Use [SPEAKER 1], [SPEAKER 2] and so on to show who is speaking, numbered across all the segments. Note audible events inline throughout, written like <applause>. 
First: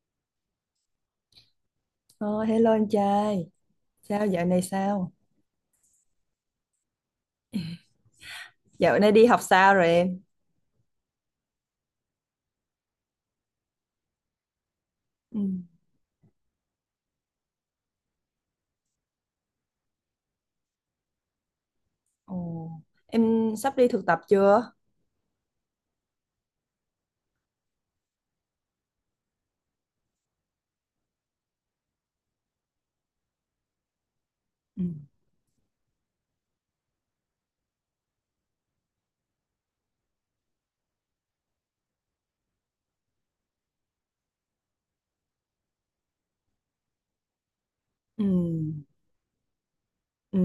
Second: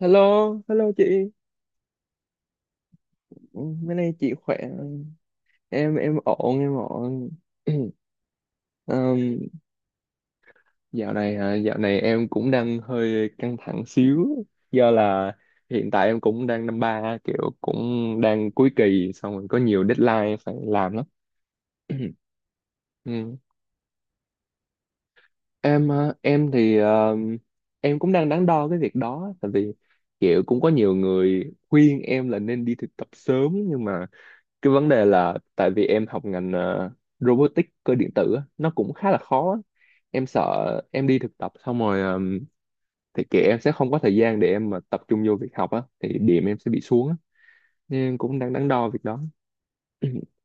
[SPEAKER 1] Hello, hello chị.
[SPEAKER 2] Ờ, Hello anh trai,
[SPEAKER 1] Ừ, bữa nay chị khỏe.
[SPEAKER 2] sao?
[SPEAKER 1] Em ổn, em ổn. <clears throat>
[SPEAKER 2] Dạo này đi
[SPEAKER 1] Ừm,
[SPEAKER 2] học sao rồi em?
[SPEAKER 1] dạo này hả? Dạo này em cũng đang hơi căng thẳng xíu do là
[SPEAKER 2] Ừ.
[SPEAKER 1] hiện tại em cũng đang năm ba, kiểu cũng đang cuối kỳ, xong rồi có nhiều deadline phải làm lắm. <clears throat>
[SPEAKER 2] Ồ,
[SPEAKER 1] Ừm.
[SPEAKER 2] em sắp đi thực tập chưa?
[SPEAKER 1] Em ờ, em thì ờ, em cũng đang đắn đo cái việc đó, tại vì kiểu cũng có nhiều người khuyên em là nên đi thực tập sớm, nhưng mà cái
[SPEAKER 2] Ừ.
[SPEAKER 1] vấn đề là tại vì em học ngành robotics cơ điện tử á, nó cũng khá là khó á. Em sợ em đi thực tập xong rồi thì kệ, em sẽ không có thời gian để em mà tập trung vô việc học á, thì điểm em sẽ bị xuống á, nên em
[SPEAKER 2] Ừ,
[SPEAKER 1] cũng đang đắn đo việc đó. <coughs>
[SPEAKER 2] ừ.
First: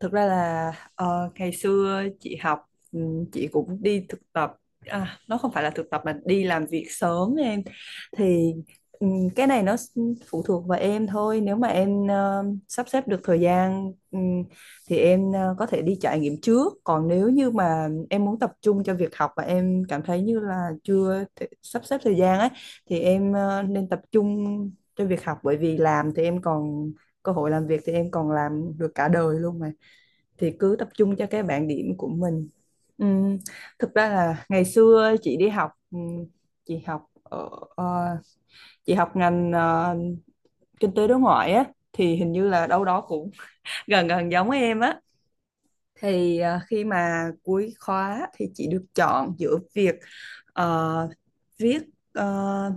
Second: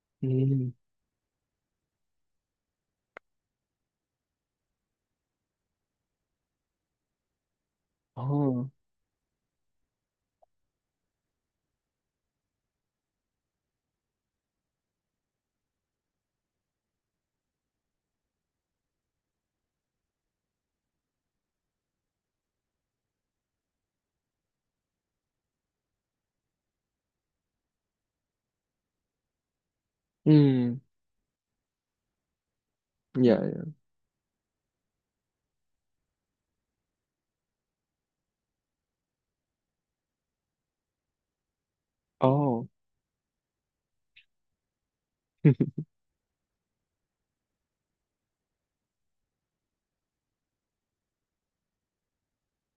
[SPEAKER 2] Thực
[SPEAKER 1] <clears throat>
[SPEAKER 2] ra
[SPEAKER 1] Ừ.
[SPEAKER 2] là ngày xưa chị học chị cũng đi thực tập à, nó không phải là thực tập mà đi làm việc sớm em thì
[SPEAKER 1] Oh.
[SPEAKER 2] ừ, cái này phụ thuộc vào em thôi, nếu mà em sắp xếp được thời gian thì em có thể đi trải nghiệm trước, còn nếu như mà em muốn tập trung cho việc học và em cảm thấy như là chưa thể sắp xếp thời gian ấy thì em nên tập trung cho việc học, bởi vì làm thì em còn cơ hội, làm việc thì em còn làm được cả đời luôn mà, thì cứ
[SPEAKER 1] Ừ.
[SPEAKER 2] tập trung cho cái bảng điểm của mình.
[SPEAKER 1] Dạ.
[SPEAKER 2] Ừm, Thực ra là ngày xưa chị đi học chị học ở ờ, chị học ngành kinh tế đối ngoại á, thì hình như là
[SPEAKER 1] Oh.
[SPEAKER 2] đâu đó cũng <laughs> gần gần giống em á,
[SPEAKER 1] <laughs>
[SPEAKER 2] thì khi mà cuối khóa thì chị được chọn giữa việc ờ, viết ờ,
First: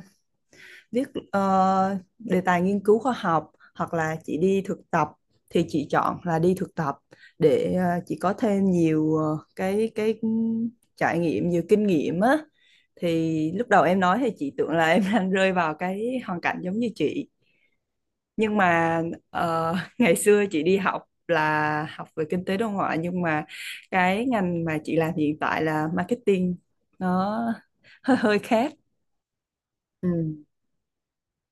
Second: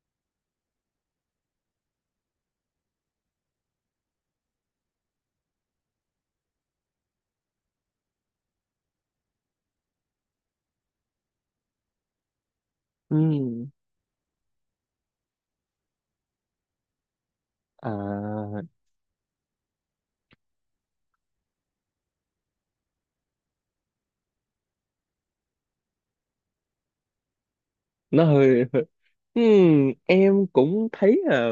[SPEAKER 2] viết ờ, đề tài nghiên cứu khoa học hoặc là chị đi thực tập, thì chị chọn là đi thực tập để chị có thêm nhiều ờ, cái trải nghiệm, nhiều kinh nghiệm á. Thì
[SPEAKER 1] Ừ.
[SPEAKER 2] lúc đầu em nói thì chị tưởng là em <laughs> đang rơi vào cái hoàn cảnh giống như chị, nhưng
[SPEAKER 1] À,
[SPEAKER 2] mà ờ, <laughs> ngày xưa chị đi học là học về kinh tế đối ngoại, nhưng mà cái ngành mà chị làm hiện tại là marketing, nó <laughs> hơi
[SPEAKER 1] nó
[SPEAKER 2] hơi
[SPEAKER 1] hơi
[SPEAKER 2] khác.
[SPEAKER 1] <laughs>
[SPEAKER 2] Ừ.
[SPEAKER 1] Em cũng thấy là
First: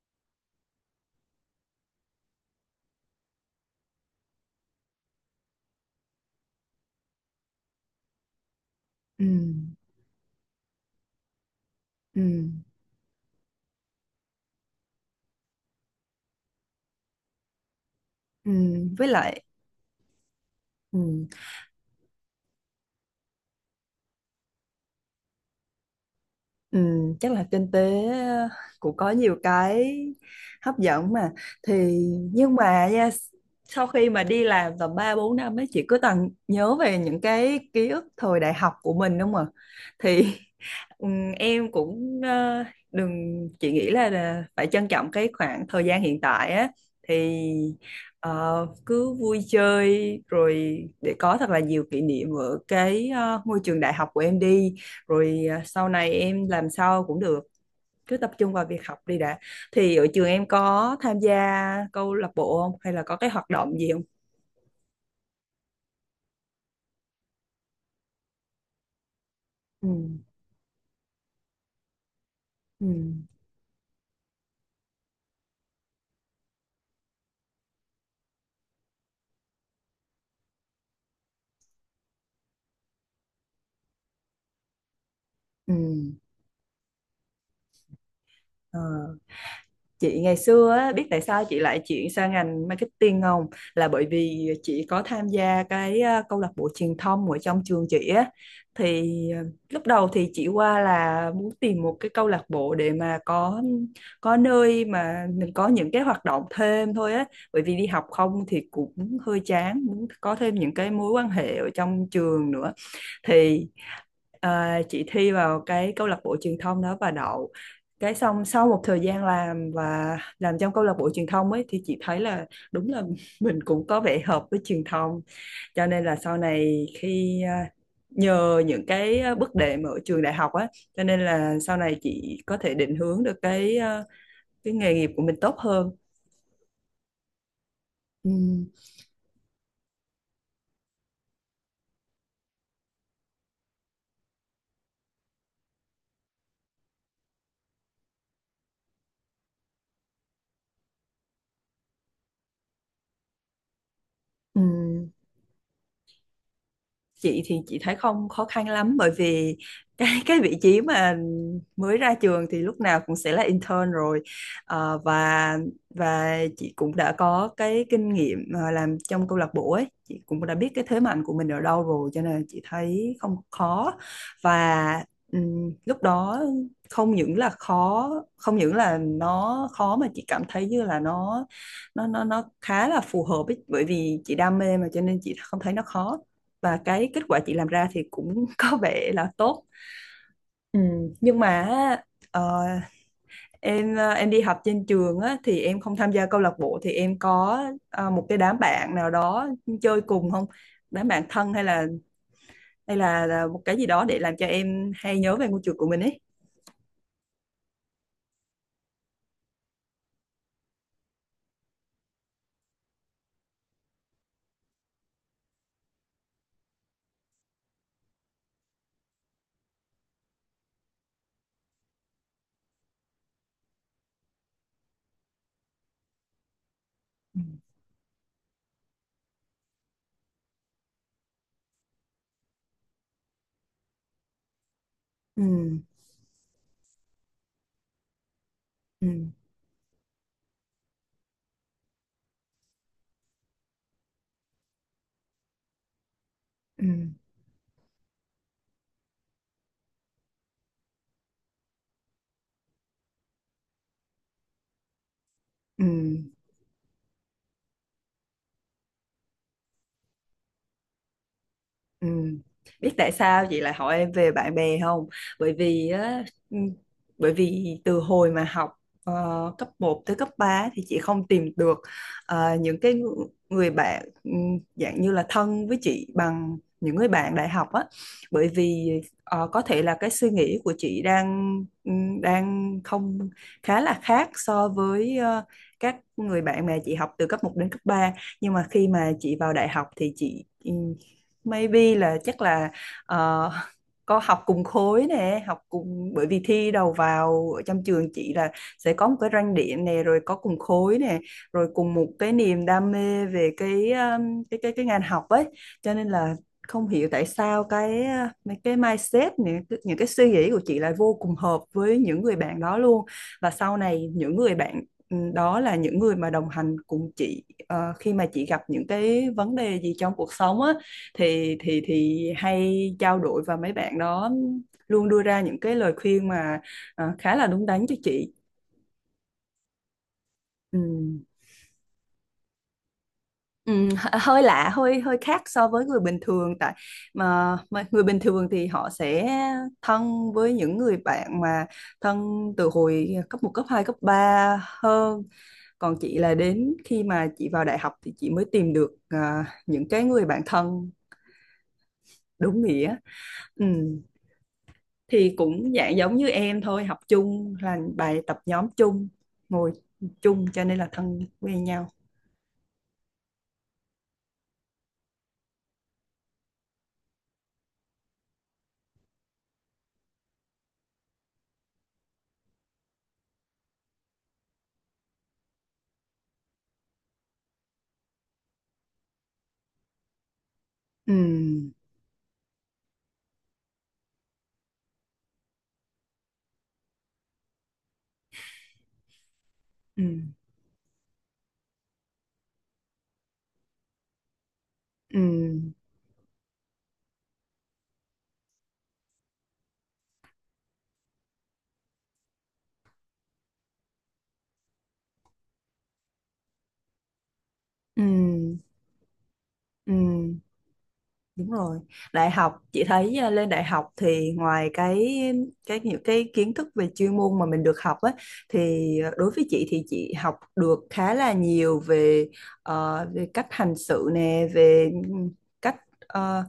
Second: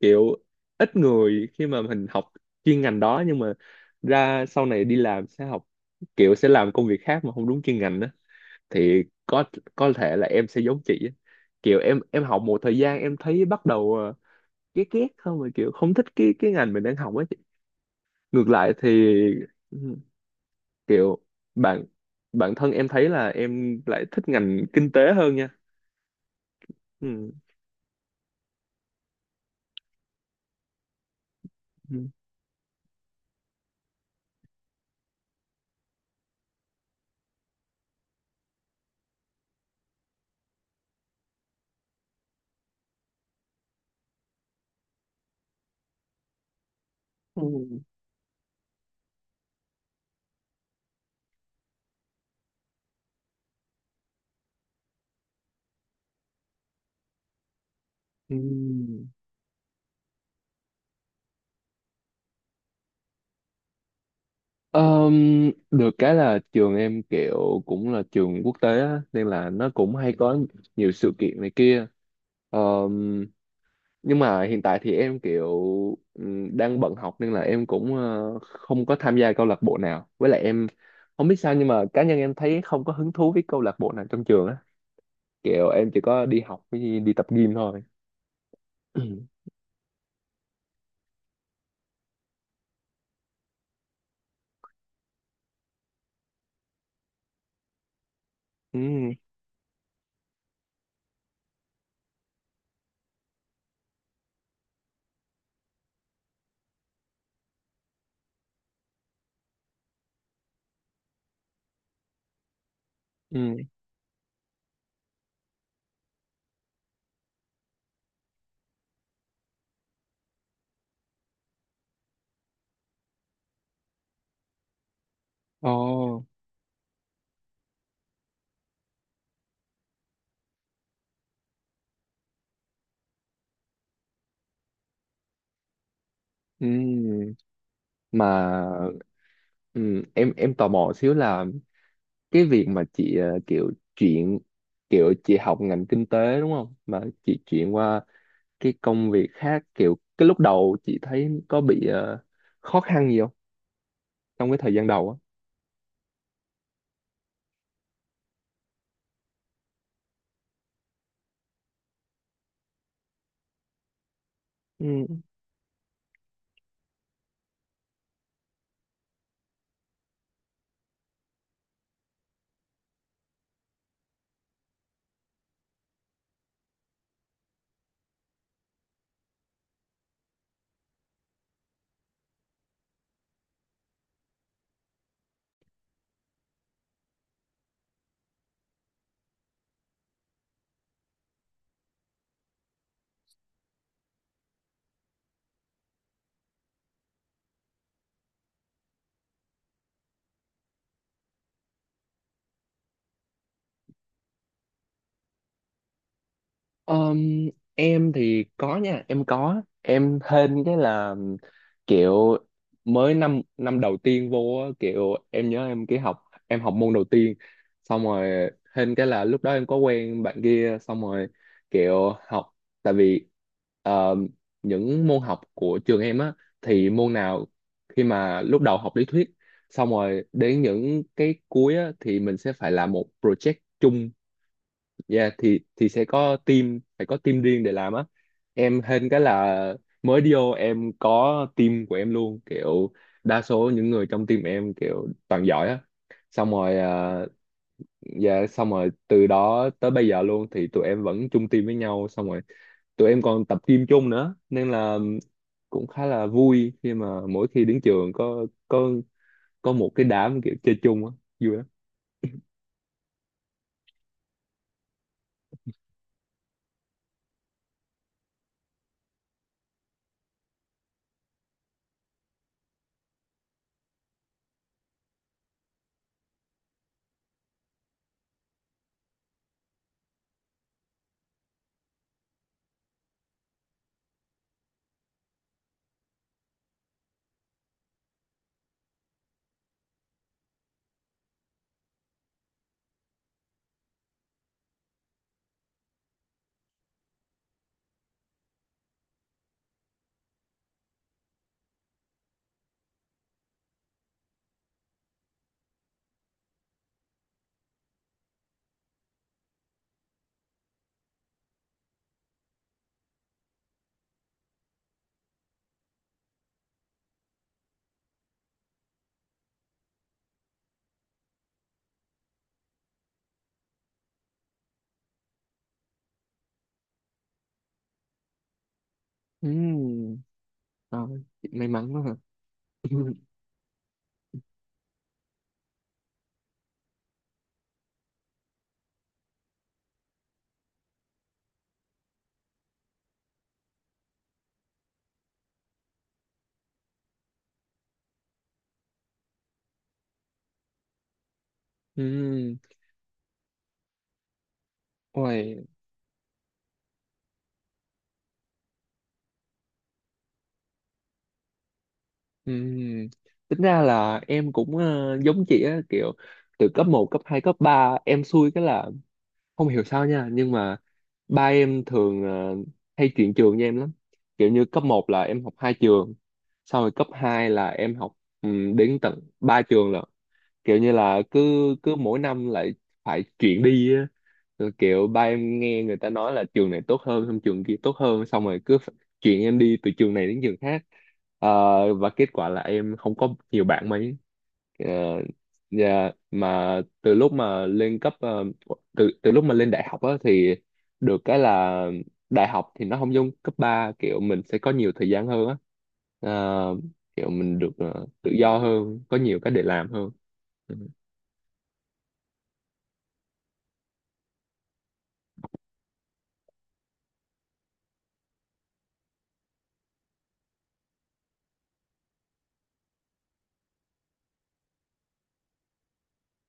[SPEAKER 1] kiểu ít người khi mà mình học chuyên ngành đó nhưng mà ra sau này đi làm sẽ học, kiểu sẽ làm công việc khác mà không đúng chuyên ngành đó, thì
[SPEAKER 2] Ừ,
[SPEAKER 1] có thể là em sẽ giống chị á. Kiểu em
[SPEAKER 2] ừ.
[SPEAKER 1] em học một thời gian em thấy bắt đầu ghét ghét không, mà kiểu không thích cái ngành mình đang học ấy chị. Ngược
[SPEAKER 2] Ừ,
[SPEAKER 1] lại thì
[SPEAKER 2] với lại
[SPEAKER 1] ừm, kiểu
[SPEAKER 2] ừ,
[SPEAKER 1] bạn bản thân em thấy là em lại thích ngành kinh tế hơn nha.
[SPEAKER 2] ừ,
[SPEAKER 1] Ừm.
[SPEAKER 2] chắc là kinh tế cũng có nhiều cái hấp dẫn mà, thì nhưng mà nha, sau khi mà đi làm tầm 3 4 năm ấy, chị cứ toàn nhớ về những cái ký ức thời đại học của mình đúng không ạ? Thì <laughs> ừ, em cũng đừng, chị nghĩ là phải trân trọng cái khoảng thời gian hiện tại á, thì
[SPEAKER 1] Ừm.
[SPEAKER 2] cứ vui chơi rồi để có thật là nhiều kỷ niệm ở cái ngôi trường đại học của em đi, rồi à, sau này em làm sao cũng được, cứ tập trung vào việc học
[SPEAKER 1] Ừm.
[SPEAKER 2] đi đã. Thì ở trường em có tham gia câu lạc bộ không, hay là có cái hoạt động gì không?
[SPEAKER 1] Được cái là trường em kiểu cũng là trường quốc tế á, nên là nó
[SPEAKER 2] Ừ.
[SPEAKER 1] cũng hay có nhiều sự kiện này kia.
[SPEAKER 2] Ừ.
[SPEAKER 1] Ờm, nhưng mà hiện tại thì em kiểu đang bận học, nên là em cũng không có tham gia câu lạc bộ nào. Với lại em không biết sao nhưng mà cá nhân em thấy không có hứng thú với câu lạc bộ nào trong trường á. Kiểu
[SPEAKER 2] Ừ.
[SPEAKER 1] em chỉ có đi học với đi tập gym thôi.
[SPEAKER 2] Ờ.
[SPEAKER 1] <clears throat>
[SPEAKER 2] Chị ngày xưa á, biết tại sao chị lại chuyển sang ngành marketing không? Là bởi vì chị có tham gia cái câu lạc bộ truyền thông ở trong trường chị á.
[SPEAKER 1] Ừ,
[SPEAKER 2] Thì ờ, lúc đầu thì chị qua là muốn tìm một cái câu lạc bộ để mà có nơi mà mình có những cái hoạt động thêm thôi á. Bởi vì đi học không thì cũng hơi chán, muốn có thêm những cái mối quan hệ ở trong trường nữa.
[SPEAKER 1] ừ,
[SPEAKER 2] Thì à, chị thi vào cái câu lạc bộ truyền thông đó và đậu, cái xong sau một thời gian làm và làm trong câu lạc bộ truyền thông ấy thì chị thấy là đúng là <laughs> mình cũng có vẻ hợp với truyền thông, cho nên là
[SPEAKER 1] ồ,
[SPEAKER 2] sau này khi à, nhờ những cái à, bước đệm ở trường đại học á, cho nên là sau này chị có thể định hướng được cái à, cái nghề nghiệp của mình tốt hơn.
[SPEAKER 1] ừ. Mà
[SPEAKER 2] Ừ.
[SPEAKER 1] ừ, em tò mò xíu là cái việc mà chị kiểu chị học ngành kinh tế đúng không, mà chị chuyển qua cái công việc khác, kiểu cái lúc đầu chị thấy có bị khó khăn gì không trong cái
[SPEAKER 2] Ừ.
[SPEAKER 1] thời gian đầu á?
[SPEAKER 2] Chị thì chị thấy không khó khăn lắm, bởi vì cái <laughs> cái vị trí mà mới ra trường thì lúc nào cũng sẽ là intern rồi. Ờ,
[SPEAKER 1] Ừ.
[SPEAKER 2] và chị cũng đã có cái kinh nghiệm làm trong câu lạc bộ ấy, chị cũng đã biết cái thế mạnh của mình ở đâu rồi, cho nên chị thấy không khó. Và lúc đó không những là khó, không những là nó khó mà chị cảm thấy như là nó khá là phù hợp ấy, bởi vì chị đam mê mà cho nên chị không thấy nó khó, và cái kết quả chị làm ra thì cũng <laughs> có vẻ là tốt. Ừ. Nhưng mà ờ, em em đi học trên trường á, thì em không tham gia câu lạc bộ, thì em có một cái đám bạn nào đó chơi cùng không, đám bạn thân, hay là một cái gì đó để làm cho em hay nhớ về ngôi trường của mình ấy?
[SPEAKER 1] Ờm, em thì có nha, em có, em hên cái là kiểu mới năm năm đầu tiên vô á, kiểu em nhớ em cái học em học môn đầu tiên, xong rồi hên cái là lúc đó em có quen bạn kia, xong rồi kiểu học, tại vì ờm, những môn học của trường em á thì môn
[SPEAKER 2] Ừ.
[SPEAKER 1] nào khi mà lúc đầu học lý thuyết, xong rồi đến những cái cuối á, thì mình sẽ phải làm một project chung. Dạ
[SPEAKER 2] Ừ.
[SPEAKER 1] thì sẽ có team, phải có team riêng để làm á. Em hên
[SPEAKER 2] Ừ.
[SPEAKER 1] cái là mới đi vô em có team của em luôn, kiểu đa số những người trong team em kiểu toàn giỏi á, xong rồi
[SPEAKER 2] Ừ.
[SPEAKER 1] à, dạ xong rồi từ đó tới bây giờ luôn thì tụi em vẫn chung team với nhau, xong rồi tụi em còn tập gym chung nữa nên là
[SPEAKER 2] Ừ.
[SPEAKER 1] cũng khá là vui khi mà mỗi khi đến trường có có một cái đám kiểu chơi chung á, vui lắm.
[SPEAKER 2] Ừ. Biết tại sao chị lại hỏi em về bạn bè không? Bởi vì á, ừ, bởi vì từ hồi mà học ờ, cấp một tới cấp 3 thì chị không tìm được người bạn dạng như là thân với chị bằng những người bạn đại học á. Bởi vì có thể là cái suy nghĩ của chị đang ừ, đang không khá là khác so với các người bạn mà chị học từ cấp một đến cấp 3. Nhưng mà khi mà chị vào đại học thì chị ừ, maybe là chắc là ờ, có học cùng khối nè, học cùng, bởi vì thi đầu vào ở trong trường chị là sẽ có một cái ranh điểm nè, rồi có cùng khối nè, rồi cùng một cái niềm đam mê về cái cái ngành học ấy, cho nên là không hiểu tại sao cái mấy cái mindset, những cái suy nghĩ của chị lại vô cùng hợp với những người bạn đó luôn. Và sau này những người bạn ừ, đó là những người mà đồng hành cùng chị khi mà chị gặp những cái vấn đề gì trong cuộc sống á, thì thì hay trao đổi và mấy bạn đó luôn đưa ra những cái lời khuyên mà khá là đúng đắn cho chị.
[SPEAKER 1] Ừm,
[SPEAKER 2] Ừ.
[SPEAKER 1] rồi, may mắn quá hả <laughs>
[SPEAKER 2] Hơi lạ, hơi hơi khác so với người bình thường, tại mà người bình thường thì họ sẽ thân với những người bạn mà thân từ hồi cấp một, cấp hai, cấp 3 hơn, còn chị là đến khi mà chị vào đại học thì chị mới tìm được à, những cái người bạn thân
[SPEAKER 1] Ừm.
[SPEAKER 2] đúng nghĩa. Ừ. Thì
[SPEAKER 1] Ôi,
[SPEAKER 2] cũng dạng giống như em thôi, học chung, làm bài tập nhóm chung, ngồi chung cho nên là thân quen nhau.
[SPEAKER 1] ừm, tính ra là em cũng giống chị á, kiểu từ cấp một cấp 2 cấp 3 em xui cái là không hiểu sao nha, nhưng mà ba em thường hay chuyển trường với em lắm, kiểu như cấp một là em học hai trường, sau rồi cấp 2 là em học đến tận ba trường lận, kiểu như
[SPEAKER 2] Ừ.
[SPEAKER 1] là cứ cứ mỗi năm lại phải chuyển đi á, rồi kiểu ba em nghe người ta nói là trường này tốt hơn, xong trường kia tốt hơn, xong rồi cứ phải chuyển em đi từ
[SPEAKER 2] Ừ.
[SPEAKER 1] trường này đến trường khác. Ờ, và kết quả là em không có nhiều bạn mấy. Ờ,
[SPEAKER 2] Ừ.
[SPEAKER 1] dạ, mà từ lúc mà lên cấp ờ, từ từ lúc mà lên đại học á thì được cái là đại học thì nó không giống cấp ba, kiểu mình sẽ có nhiều thời gian hơn á. Ờ, kiểu mình được tự do
[SPEAKER 2] Ừ.
[SPEAKER 1] hơn, có nhiều cái để làm
[SPEAKER 2] Ừ.
[SPEAKER 1] hơn. Ừ.
[SPEAKER 2] Đúng rồi. Đại học chị thấy à, lên đại học thì ngoài cái những cái kiến thức về chuyên môn mà mình được học á, thì à, đối với chị thì chị học được khá là nhiều về về cách hành sự nè, về cách ờ,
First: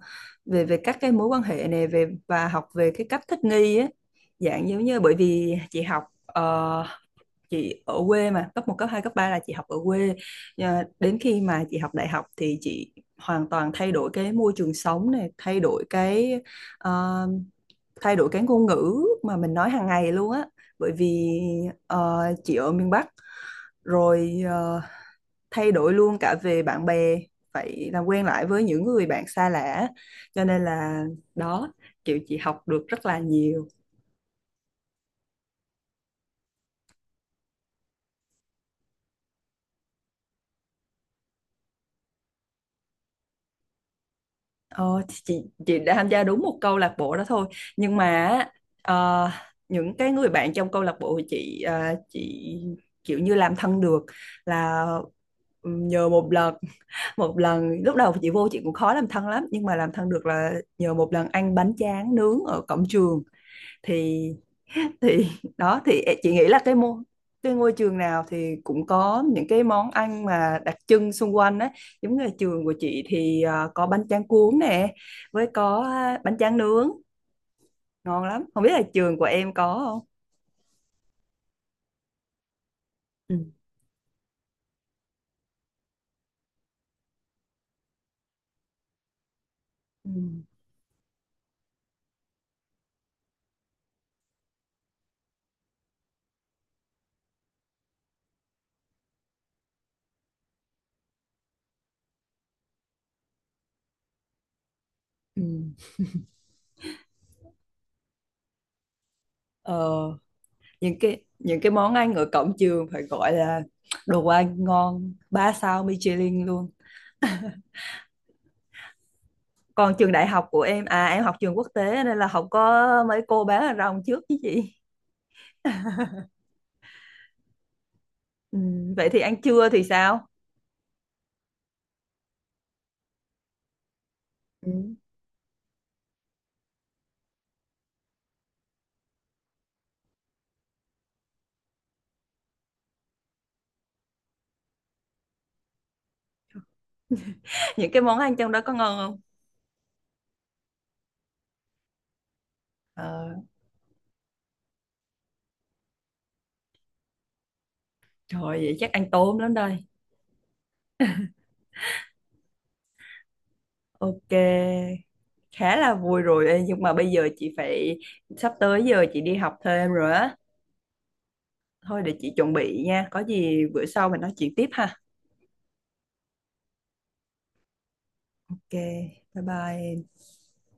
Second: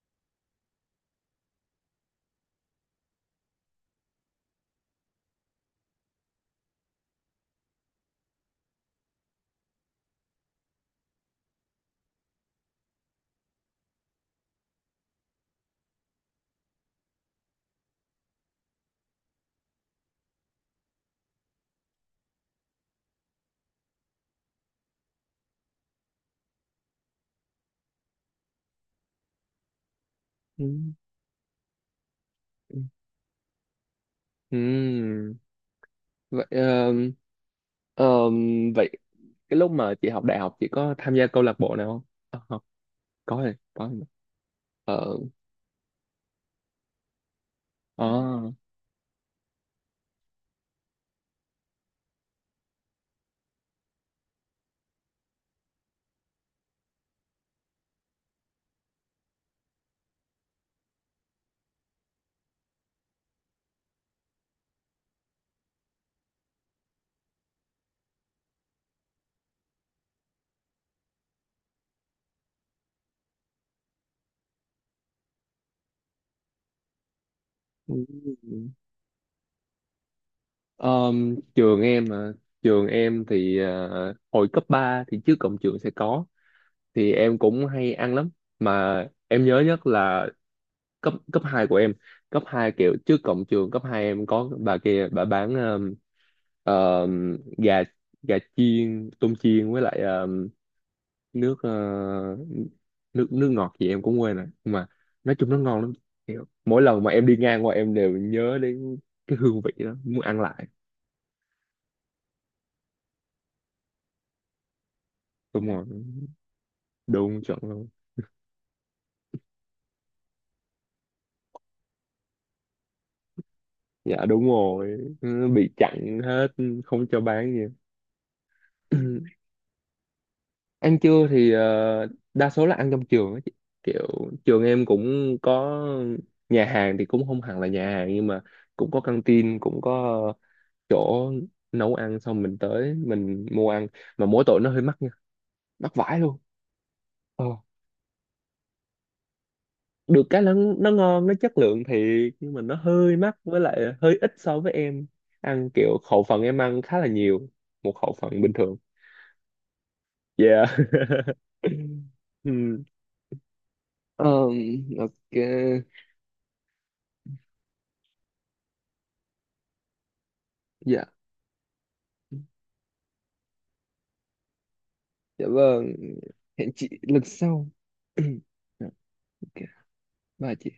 [SPEAKER 2] về về các cái mối quan hệ nè, về và học về cái cách thích nghi á. Dạng giống như bởi vì chị học chị ở quê mà, cấp một, cấp hai, cấp 3 là chị học ở quê. Ờ, đến khi mà chị học đại học thì chị hoàn toàn thay đổi cái môi trường sống này, thay đổi cái ờ, thay đổi cái ngôn ngữ mà mình nói hàng ngày luôn á, bởi vì chị ở miền Bắc, rồi thay đổi luôn cả về bạn bè, phải làm quen lại với những người bạn xa lạ, cho nên
[SPEAKER 1] Ừ.
[SPEAKER 2] là đó, kiểu chị học được rất là nhiều.
[SPEAKER 1] Ừ. Vậy ờ, ờ, vậy cái lúc mà chị học đại học chị có tham gia câu lạc bộ nào không? Ờ, có rồi, có rồi.
[SPEAKER 2] Ờ, thì
[SPEAKER 1] Ờ,
[SPEAKER 2] chị đã tham gia đúng một câu lạc bộ đó thôi, nhưng mà á,
[SPEAKER 1] à,
[SPEAKER 2] ờ, những cái người bạn trong câu lạc bộ thì chị chị kiểu như làm thân được là nhờ một lần <laughs> một lần lúc đầu chị vô chị cũng khó làm thân lắm, nhưng mà làm thân được là nhờ một lần ăn bánh tráng nướng ở cổng trường, thì thì <laughs> đó thì chị nghĩ là cái ngôi trường nào thì cũng có những cái món ăn mà đặc trưng xung quanh á, giống như là trường của chị thì à, có bánh tráng cuốn nè, với có à, bánh tráng nướng ngon lắm, không
[SPEAKER 1] ừ.
[SPEAKER 2] biết là trường của em có không.
[SPEAKER 1] Ờm, trường em mà trường em
[SPEAKER 2] Ừ.
[SPEAKER 1] thì hồi cấp 3 thì trước cổng trường sẽ có, thì em cũng hay ăn lắm, mà em nhớ nhất
[SPEAKER 2] Ừ.
[SPEAKER 1] là cấp cấp 2 của em. Cấp 2 kiểu trước cổng trường cấp 2 em có bà kia bà bán ờ, gà gà chiên, tôm chiên, với lại nước ờ, nước nước ngọt gì em cũng quên rồi, nhưng mà nói
[SPEAKER 2] Ừ.
[SPEAKER 1] chung nó ngon lắm. Kiểu mỗi lần mà em đi ngang qua em đều nhớ đến cái hương vị
[SPEAKER 2] Ờ,
[SPEAKER 1] đó, muốn ăn lại.
[SPEAKER 2] những cái món ăn ở cổng trường phải gọi là đồ ăn ngon ba
[SPEAKER 1] Đúng
[SPEAKER 2] sao
[SPEAKER 1] rồi,
[SPEAKER 2] Michelin luôn.
[SPEAKER 1] đúng chuẩn luôn.
[SPEAKER 2] Còn trường đại học của em à, em học trường quốc tế nên là không có mấy cô bán hàng rong trước
[SPEAKER 1] Dạ
[SPEAKER 2] chứ
[SPEAKER 1] đúng
[SPEAKER 2] chị.
[SPEAKER 1] rồi. Ừ, bị chặn hết, không cho bán gì.
[SPEAKER 2] Ừ, vậy thì
[SPEAKER 1] <clears throat>
[SPEAKER 2] ăn trưa thì sao?
[SPEAKER 1] Ăn trưa thì đa số là ăn trong trường á chị. Kiểu trường em
[SPEAKER 2] Ừ.
[SPEAKER 1] cũng có nhà hàng, thì cũng không hẳn là nhà hàng, nhưng mà cũng có căng tin, cũng có chỗ nấu ăn xong mình tới mình mua ăn, mà mỗi tội nó hơi mắc nha, mắc vãi luôn. Ờ.
[SPEAKER 2] Những cái món ăn trong đó có ngon không?
[SPEAKER 1] Được cái nó ngon, nó chất lượng thiệt, nhưng mà nó hơi
[SPEAKER 2] Ờ,
[SPEAKER 1] mắc, với lại hơi ít so với em ăn, kiểu khẩu phần em ăn khá là nhiều, một khẩu phần
[SPEAKER 2] trời
[SPEAKER 1] bình
[SPEAKER 2] vậy
[SPEAKER 1] thường.
[SPEAKER 2] chắc ăn tôm lắm đây.
[SPEAKER 1] Yeah <laughs> Ừm,
[SPEAKER 2] Ok,
[SPEAKER 1] ờm, ok,
[SPEAKER 2] khá là vui rồi. Ê, nhưng mà bây giờ chị phải, sắp tới giờ chị đi học thêm rồi á.
[SPEAKER 1] dạ,
[SPEAKER 2] Thôi để chị chuẩn bị nha. Có gì bữa sau mình nói chuyện tiếp ha.
[SPEAKER 1] dạ vâng, hẹn chị lần sau. <clears throat>
[SPEAKER 2] Ok,
[SPEAKER 1] Dạ,
[SPEAKER 2] bye
[SPEAKER 1] ok,
[SPEAKER 2] bye.
[SPEAKER 1] bye chị.